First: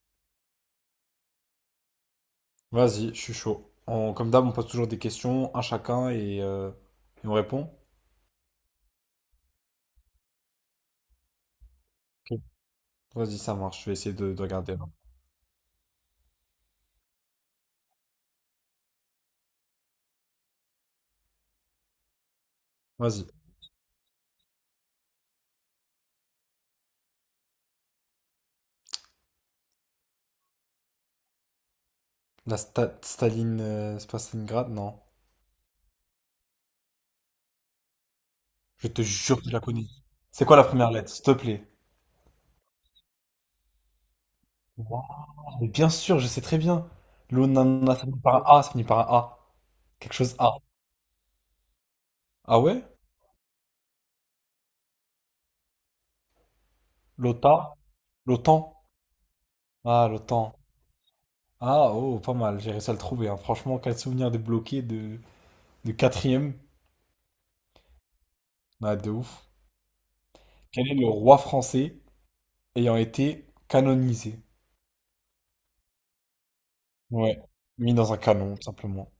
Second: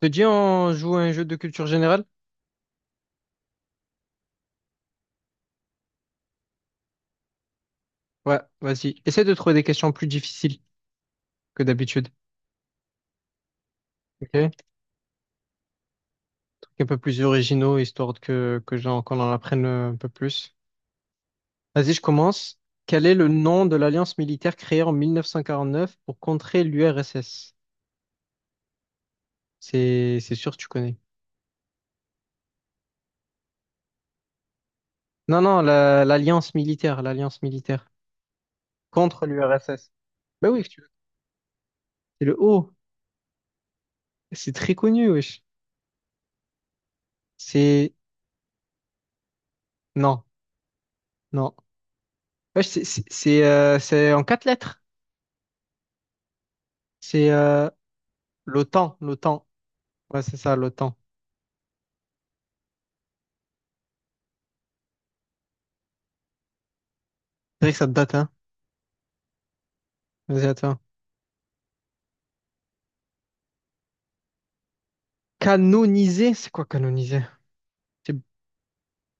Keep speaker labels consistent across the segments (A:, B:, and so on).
A: Te dit on joue à un jeu de culture générale?
B: Vas-y, je suis chaud. Comme d'hab, on pose toujours des questions, un chacun, et on répond.
A: Ouais, vas-y. Essaie de trouver des questions plus difficiles que d'habitude.
B: Ok. Vas-y, ça marche. Je vais essayer
A: Ok?
B: de
A: Des
B: regarder là.
A: trucs un peu plus originaux, histoire qu'on en apprenne un peu plus. Vas-y, je commence. Quel est
B: Vas-y.
A: le nom de l'alliance militaire créée en 1949 pour contrer l'URSS? C'est sûr que tu connais.
B: Staline, c'est pas Stalingrad, non.
A: Non, non, l'alliance militaire
B: Je te
A: contre
B: jure que je la connais.
A: l'URSS.
B: C'est
A: Ben
B: quoi
A: oui,
B: la
A: tu veux.
B: première lettre, s'il te plaît?
A: C'est le O. C'est très
B: Wow,
A: connu, wesh.
B: mais bien sûr, je sais très bien.
A: C'est,
B: L'ONANA, ça finit par un A, ça finit par un A. Quelque
A: non,
B: chose A.
A: non.
B: Ah
A: Wesh,
B: ouais?
A: c'est en quatre lettres. C'est
B: L'OTA? L'OTAN?
A: l'OTAN, l'OTAN.
B: Ah,
A: Ouais, c'est
B: l'OTAN.
A: ça, l'OTAN.
B: Ah, oh, pas mal, j'ai réussi à le trouver, hein. Franchement, quel souvenir débloqué de quatrième.
A: C'est vrai que ça date, hein.
B: Ah, de ouf.
A: Vas-y, à toi.
B: Quel est le roi français ayant été canonisé?
A: Canonisé, c'est quoi canoniser?
B: Ouais, mis dans
A: C'est...
B: un canon, tout simplement.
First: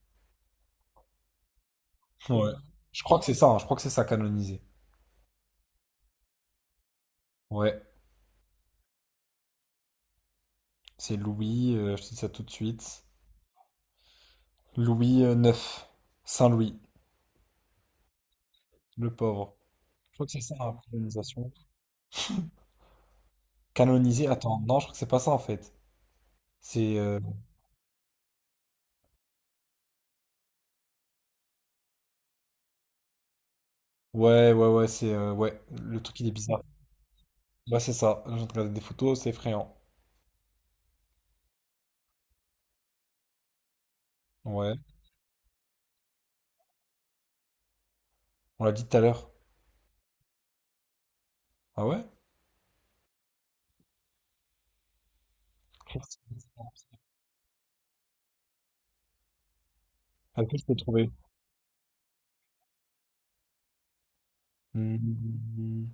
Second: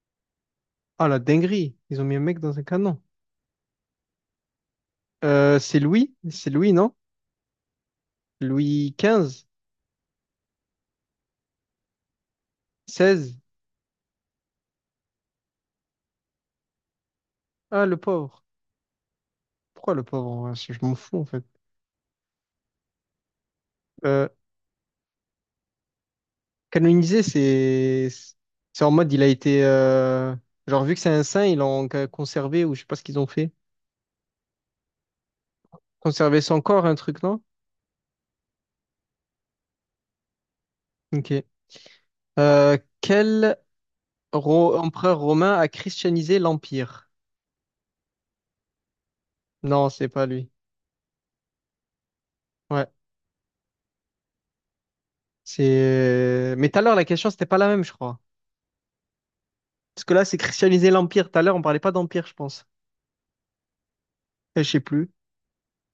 A: Ah, la dinguerie. Ils ont mis un mec
B: Ouais.
A: dans un canon.
B: Je crois que c'est ça, hein, je crois que c'est ça, canonisé.
A: C'est Louis? C'est Louis, non?
B: Ouais,
A: Louis quinze
B: c'est Louis, je te dis ça tout de suite.
A: seize.
B: Louis, IX, Saint-Louis,
A: Ah, le pauvre.
B: le pauvre.
A: Pourquoi le
B: Je crois
A: pauvre?
B: que c'est
A: En vrai,
B: ça,
A: Je
B: hein,
A: je m'en fous, en fait.
B: canonisation. Canonisé,
A: Euh,
B: attends, non, je crois que c'est pas ça en fait. C'est.
A: Canonisé, c'est... C'est en mode, il a été... Genre, vu que c'est un saint, ils l'ont conservé, ou je sais pas ce qu'ils ont fait.
B: Ouais, ouais, ouais. c'est. Ouais, le truc il est
A: Conserver son
B: bizarre.
A: corps, un truc, non?
B: Ouais, c'est ça. J'ai regardé des photos, c'est effrayant.
A: Ok. Quel...
B: Ouais,
A: Empereur romain a christianisé l'Empire.
B: on l'a dit tout à l'heure.
A: Non, c'est pas lui.
B: Ah ouais?
A: Ouais,
B: Christ.
A: c'est. Mais tout à l'heure, la question, c'était pas la même, je crois. Parce que là, c'est
B: Ah, ok, je peux le
A: christianiser
B: trouver.
A: l'Empire. Tout à l'heure, on parlait pas d'Empire, je pense. Je sais plus.
B: Hmm.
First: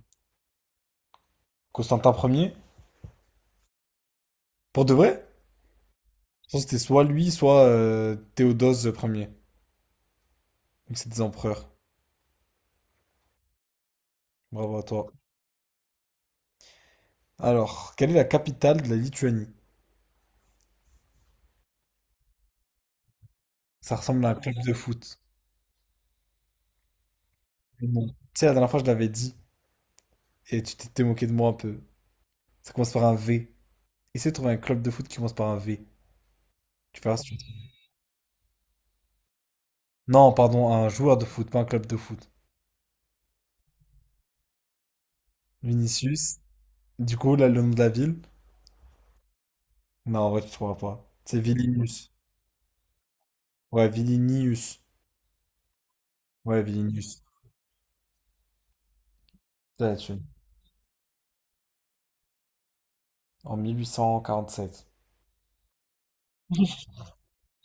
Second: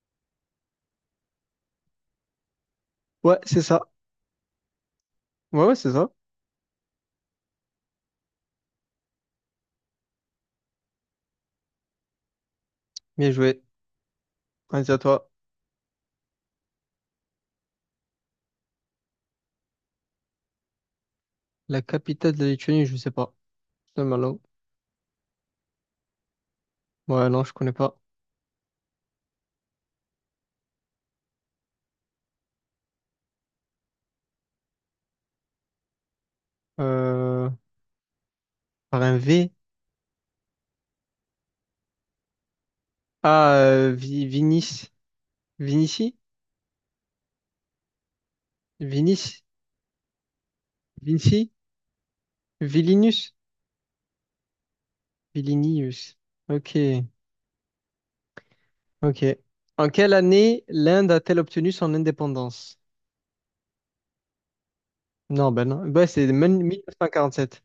B: Constantin Ier.
A: Ouais, c'est ça.
B: Pour de vrai?
A: Ouais, ouais, c'est ça.
B: Je pense que c'était soit lui, soit Théodose Ier. Donc c'est des empereurs.
A: Bien joué.
B: Bravo à
A: Vas-y, à
B: toi.
A: toi.
B: Alors, quelle est la capitale de la Lituanie?
A: La capitale de la Lituanie, je sais pas.
B: Ça
A: C'est
B: ressemble à un
A: malin.
B: club de foot.
A: Ouais, non, je connais
B: Mais
A: pas.
B: bon. Tu sais, la dernière fois, je l'avais dit et tu t'étais moqué de moi un peu. Ça commence par un V. Essaie de trouver un club de foot qui commence par un V. Tu verras si tu le
A: Euh...
B: trouves.
A: Par un V.
B: Non, pardon, un joueur de foot, pas un club de foot.
A: Ah, Vinis. Vinici?
B: Vinicius. Du coup, là, le nom de la ville?
A: Vinis?
B: Non, en vrai, tu trouveras pas. C'est
A: Vinci?
B: Vilnius.
A: Vilinus?
B: Ouais, Vilnius.
A: Vilinius.
B: Ouais,
A: Ok.
B: Vilnius.
A: Ok. En
B: Ça,
A: quelle
B: tu-
A: année l'Inde a-t-elle obtenu son indépendance?
B: en 1847.
A: Non, ben non. Ben, c'est même 1947.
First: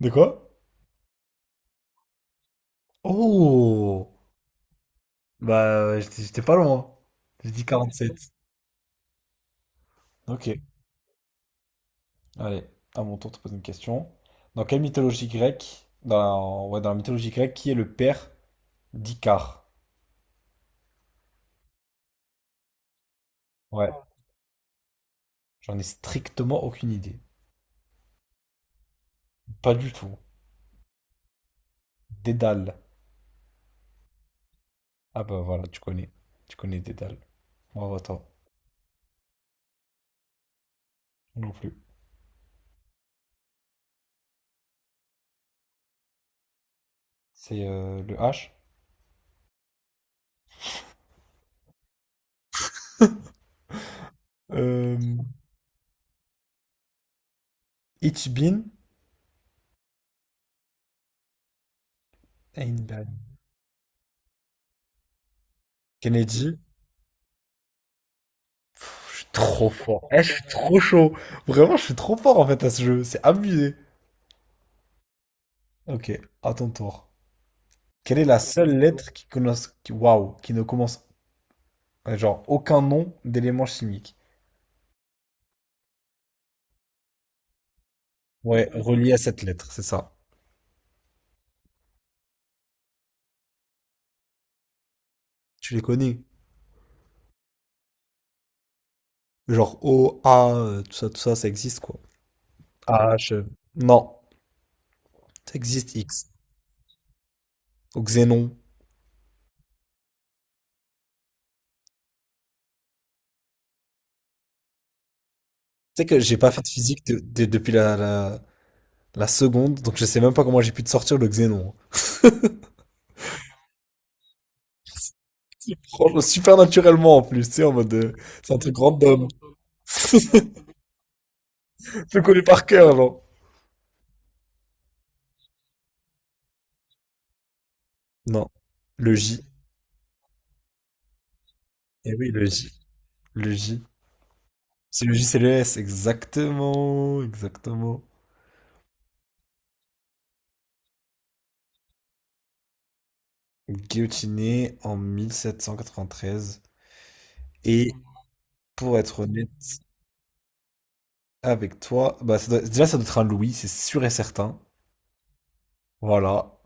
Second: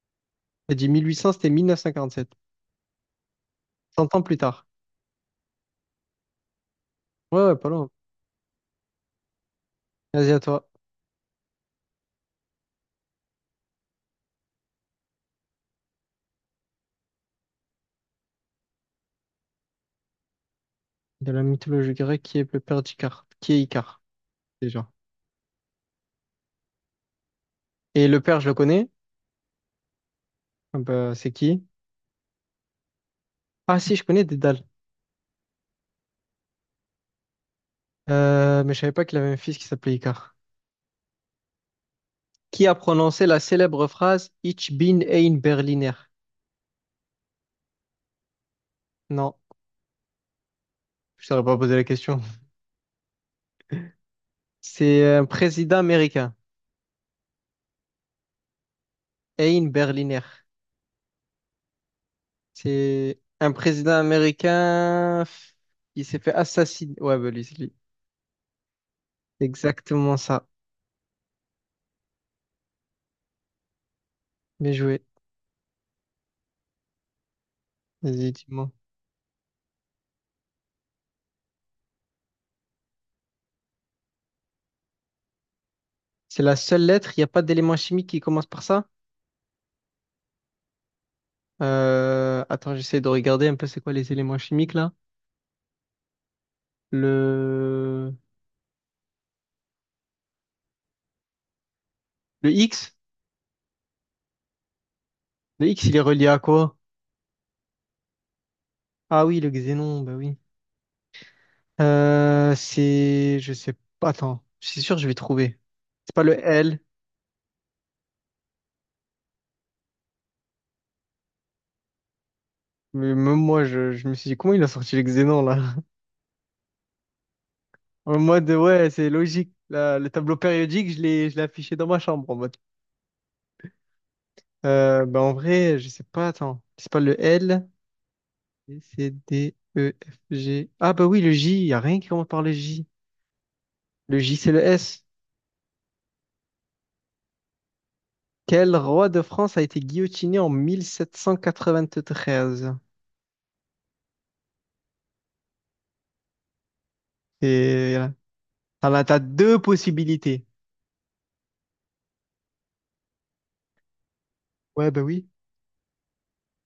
B: De quoi?
A: J'ai dit 1800, c'était 1947.
B: Oh!
A: 100 ans plus tard.
B: Bah, j'étais pas loin.
A: Ouais,
B: J'ai
A: ouais,
B: dit
A: pas loin.
B: 47.
A: Vas-y, à
B: Ok,
A: toi.
B: allez, à mon tour de te poser une question. Dans quelle mythologie grecque, dans, ouais, dans la mythologie grecque, qui est le père d'Icare?
A: De la mythologie grecque, qui est le père d'Icare? Qui est
B: Ouais,
A: Icare, déjà?
B: j'en ai strictement aucune idée.
A: Et le père, je le connais.
B: Pas du tout.
A: Ah ben, c'est qui?
B: Dédale.
A: Ah si, je connais Dédale.
B: Ah bah voilà, tu connais. Tu connais Dédale. Moi, attends,
A: Mais je savais pas qu'il avait un fils qui s'appelait Icare.
B: non plus.
A: Qui a prononcé la célèbre phrase Ich bin ein Berliner?
B: C'est le H.
A: Non, je ne saurais pas poser la question.
B: Euh,
A: C'est un président américain.
B: Ichibin
A: Ein Berliner. C'est
B: Einban.
A: un président américain. Il s'est fait
B: Kennedy.
A: assassiner. Ouais, bah lui, c'est lui.
B: Je suis trop fort.
A: Exactement
B: Eh, je
A: ça.
B: suis trop chaud. Vraiment, je suis trop fort en fait à ce jeu. C'est abusé.
A: Bien joué.
B: Ok, à ton tour. Quelle est
A: Vas-y,
B: la
A: dis-moi.
B: seule lettre qui ne commence, genre, aucun nom d'élément chimique?
A: C'est la seule lettre. Il n'y a pas d'élément chimique qui commence par
B: Ouais,
A: ça.
B: relié à cette lettre, c'est ça.
A: Attends, j'essaie de regarder un peu c'est quoi les éléments chimiques là.
B: Tu les connais?
A: Le...
B: Genre O, A, tout ça, ça existe quoi.
A: Le X?
B: H. Non, ça
A: Le X,
B: existe
A: il est relié
B: X.
A: à quoi?
B: Au xénon.
A: Ah oui, le xénon, bah oui. C'est. Je sais pas. Attends, je suis sûr, que je vais trouver.
B: Tu sais
A: C'est
B: que
A: pas le
B: j'ai pas fait de
A: L.
B: physique depuis la seconde, donc je sais même pas comment j'ai pu te sortir le xénon.
A: Mais même moi, je me suis dit, comment il a sorti le xénon là?
B: Franchement, super naturellement en plus, tu sais, en mode,
A: En mode,
B: c'est un truc
A: ouais, c'est
B: random.
A: logique. Le tableau périodique, je l'ai affiché dans ma
B: Je le
A: chambre en
B: connais
A: mode.
B: par cœur, genre.
A: Bah, en vrai, je sais pas, attends. C'est pas le L,
B: Non.
A: B, C,
B: Le J.
A: D, E, F, G. Ah, bah oui, le J, y a rien qui
B: Eh
A: commence
B: oui,
A: par
B: le
A: le
B: J.
A: J.
B: Le J.
A: Le J, c'est le S.
B: C'est le J, c'est le S. Exactement. Exactement.
A: Quel roi de France a été guillotiné en 1793?
B: Guillotiné en 1793.
A: Et
B: Et
A: voilà.
B: pour
A: T'as
B: être honnête
A: deux possibilités.
B: avec toi, bah, déjà, ça doit être un Louis, c'est sûr et certain.
A: Ouais, bah oui.
B: Voilà.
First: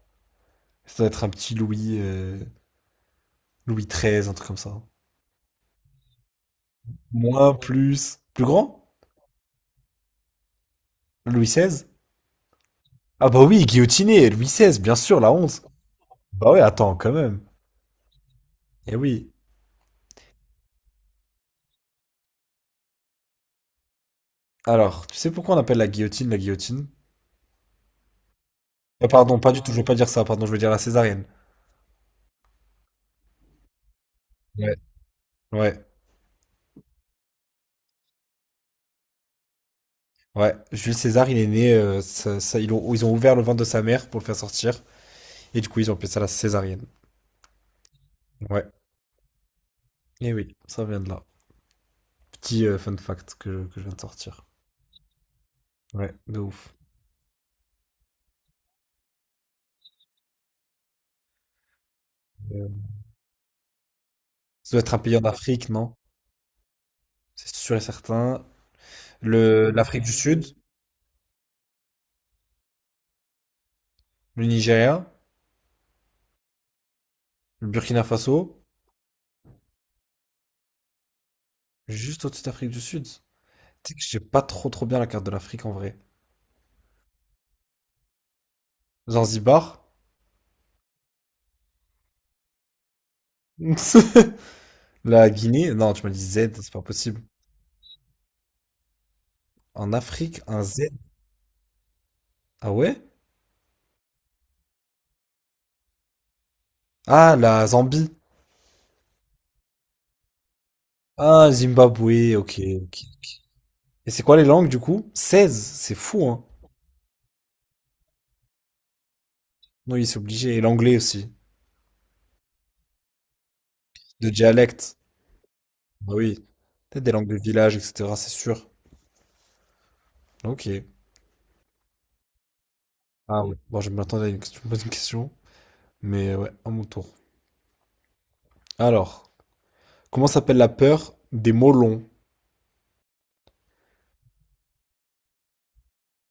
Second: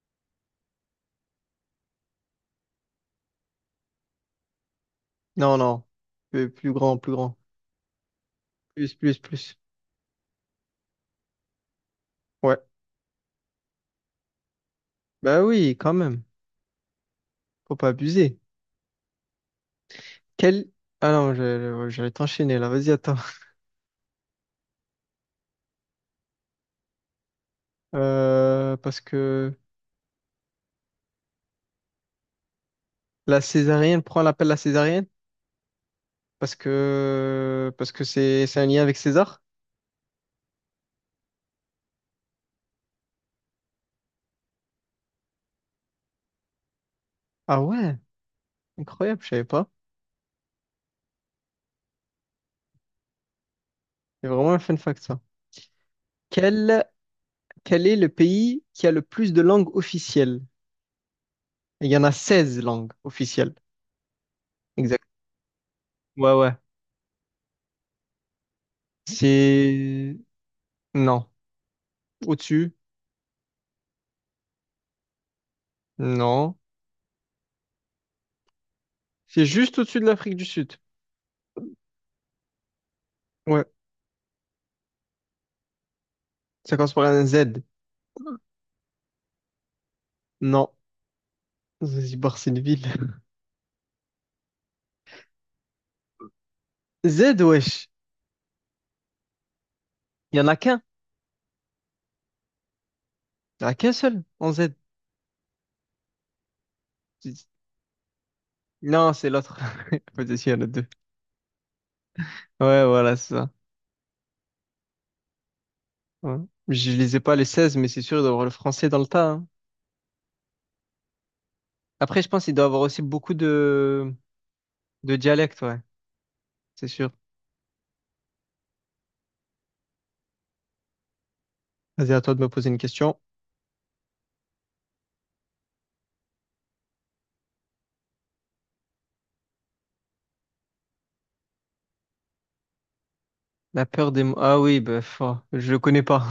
B: Ça doit être un petit Louis, Louis XIII, un truc comme ça.
A: Non, non. Plus, plus grand, plus grand.
B: Moins, plus. Plus grand?
A: Plus, plus, plus.
B: Louis XVI?
A: Ouais.
B: Ah bah oui, guillotiné, Louis XVI, bien sûr, la
A: Bah
B: honte.
A: oui, quand même.
B: Bah ouais, attends, quand même.
A: Faut pas abuser.
B: Eh oui.
A: Quel... Ah non, j'allais t'enchaîner là, vas-y, attends.
B: Alors, tu sais pourquoi on appelle la guillotine la guillotine?
A: Parce
B: Ah, pardon, pas
A: que
B: du tout, je veux pas dire ça, pardon, je veux dire la césarienne.
A: la césarienne, pourquoi on l'appelle la
B: Ouais.
A: césarienne?
B: Ouais,
A: Parce que c'est un lien avec César?
B: ouais. Jules César, il est né, ils ont ouvert le ventre de sa mère pour le faire sortir, et du coup, ils ont appelé ça la césarienne.
A: Ah ouais,
B: Ouais.
A: incroyable, je savais pas.
B: Eh oui, ça vient de là. Petit fun fact que je viens de
A: C'est
B: sortir.
A: vraiment un fun fact ça.
B: Ouais, de ouf.
A: Quel, quel est le pays qui a le plus de langues officielles? Il y en a 16
B: Euh,
A: langues officielles.
B: Ça doit être un
A: Exact.
B: pays en Afrique, non?
A: Ouais, ouais.
B: C'est sûr et certain. L'Afrique du
A: C'est...
B: Sud,
A: Non. Au-dessus?
B: le Nigeria,
A: Non.
B: le Burkina Faso.
A: C'est juste au-dessus de l'Afrique du Sud.
B: Juste au-dessus de l'Afrique du Sud. Tu
A: Ouais.
B: sais que j'ai pas trop trop bien la carte de l'Afrique en vrai.
A: Ça commence par un Z.
B: Zanzibar,
A: Non. Zanzibar, c'est une ville.
B: la Guinée, non, tu m'as dit Z, c'est pas
A: Z,
B: possible.
A: wesh.
B: En
A: Il y
B: Afrique,
A: en a
B: un
A: qu'un.
B: Z. Ah ouais?
A: Il y en a qu'un seul en Z.
B: Ah, la Zambie.
A: Non, c'est l'autre. Peut-être qu'il y en a deux.
B: Ah, Zimbabwe, ok,
A: Ouais,
B: ok.
A: voilà, c'est ça.
B: Et c'est quoi les langues du coup? 16, c'est fou,
A: Ouais.
B: hein.
A: Je lisais pas les 16 mais c'est sûr, il doit avoir le français dans le tas, hein.
B: Non, oui, c'est obligé. Et l'anglais aussi,
A: Après, je pense qu'il doit avoir aussi beaucoup de,
B: de dialecte.
A: de dialectes, ouais.
B: Bah oui,
A: C'est
B: peut-être
A: sûr.
B: des langues de village, etc., c'est sûr. Ok.
A: Vas-y, à toi de me poser une question.
B: Ah ouais. Bon, je m'attendais à une question, bonne question. Mais ouais, à mon tour. Alors, comment s'appelle la peur des mots longs?
A: La peur des mots. Ah oui, bah, pff, je le connais pas.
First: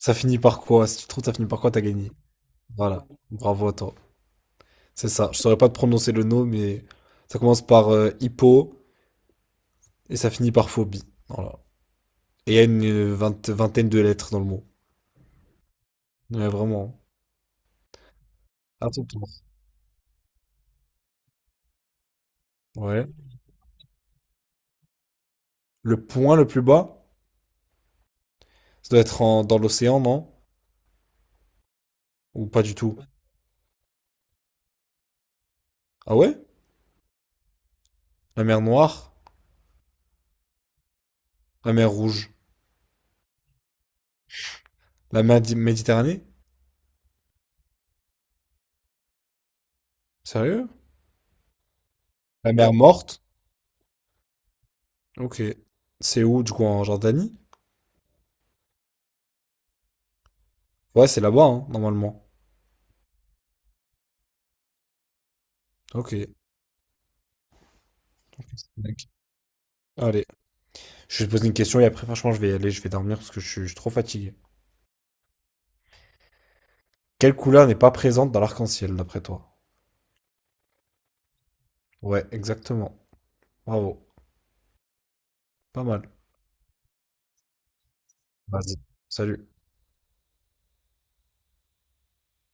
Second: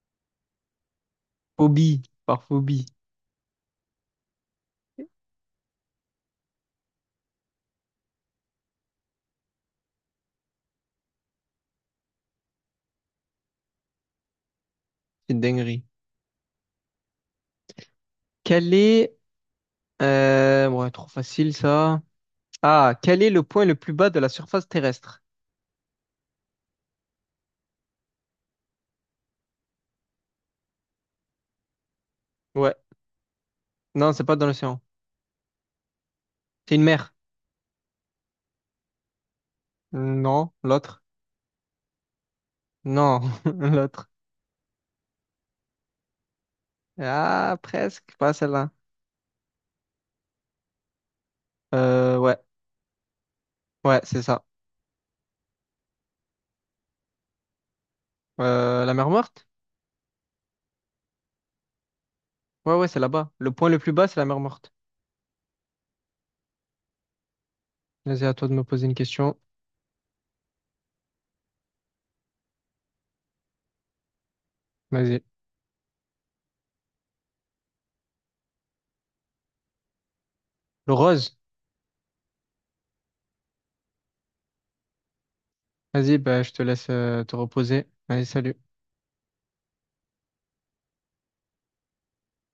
B: Ça finit par quoi? Si tu trouves, ça finit par quoi? T'as
A: Phobie.
B: gagné.
A: Par phobie.
B: Voilà. Bravo à toi.
A: C'est
B: C'est ça. Je saurais pas te prononcer le nom, mais ça commence par hippo et ça finit par phobie. Voilà. Et il y a une vingtaine de lettres dans le mot.
A: une dinguerie.
B: Ouais, vraiment.
A: Quel...
B: À ton
A: est...
B: tour.
A: Ouais, trop facile, ça. Ah,
B: Ouais.
A: quel est le point le plus bas de la surface terrestre?
B: Le point le plus bas, ça doit être dans l'océan, non? Ou pas
A: Ouais.
B: du tout?
A: Non, c'est pas dans l'océan.
B: Ah ouais?
A: C'est une mère.
B: La mer Noire?
A: Non, l'autre.
B: La mer Rouge?
A: Non, l'autre.
B: La mer Méditerranée?
A: Ah, presque, pas celle-là.
B: Sérieux?
A: Ouais,
B: La mer Morte?
A: ouais, c'est ça.
B: Ok. C'est où, du coup, en Jordanie?
A: La mer morte?
B: Ouais, c'est là-bas, hein, normalement.
A: Ouais, ouais, c'est là-bas. Le point le plus bas, c'est la mer morte.
B: Ok.
A: Vas-y, à toi de me poser une
B: Ok.
A: question.
B: Allez, je vais te poser une question et après, franchement, je vais y aller, je vais dormir parce que je suis trop fatigué.
A: Vas-y.
B: Quelle couleur n'est pas présente dans l'arc-en-ciel, d'après toi?
A: Le rose?
B: Ouais, exactement. Bravo. Pas mal.
A: Vas-y, bah, je te laisse te reposer. Allez, salut.
B: Vas-y. Salut.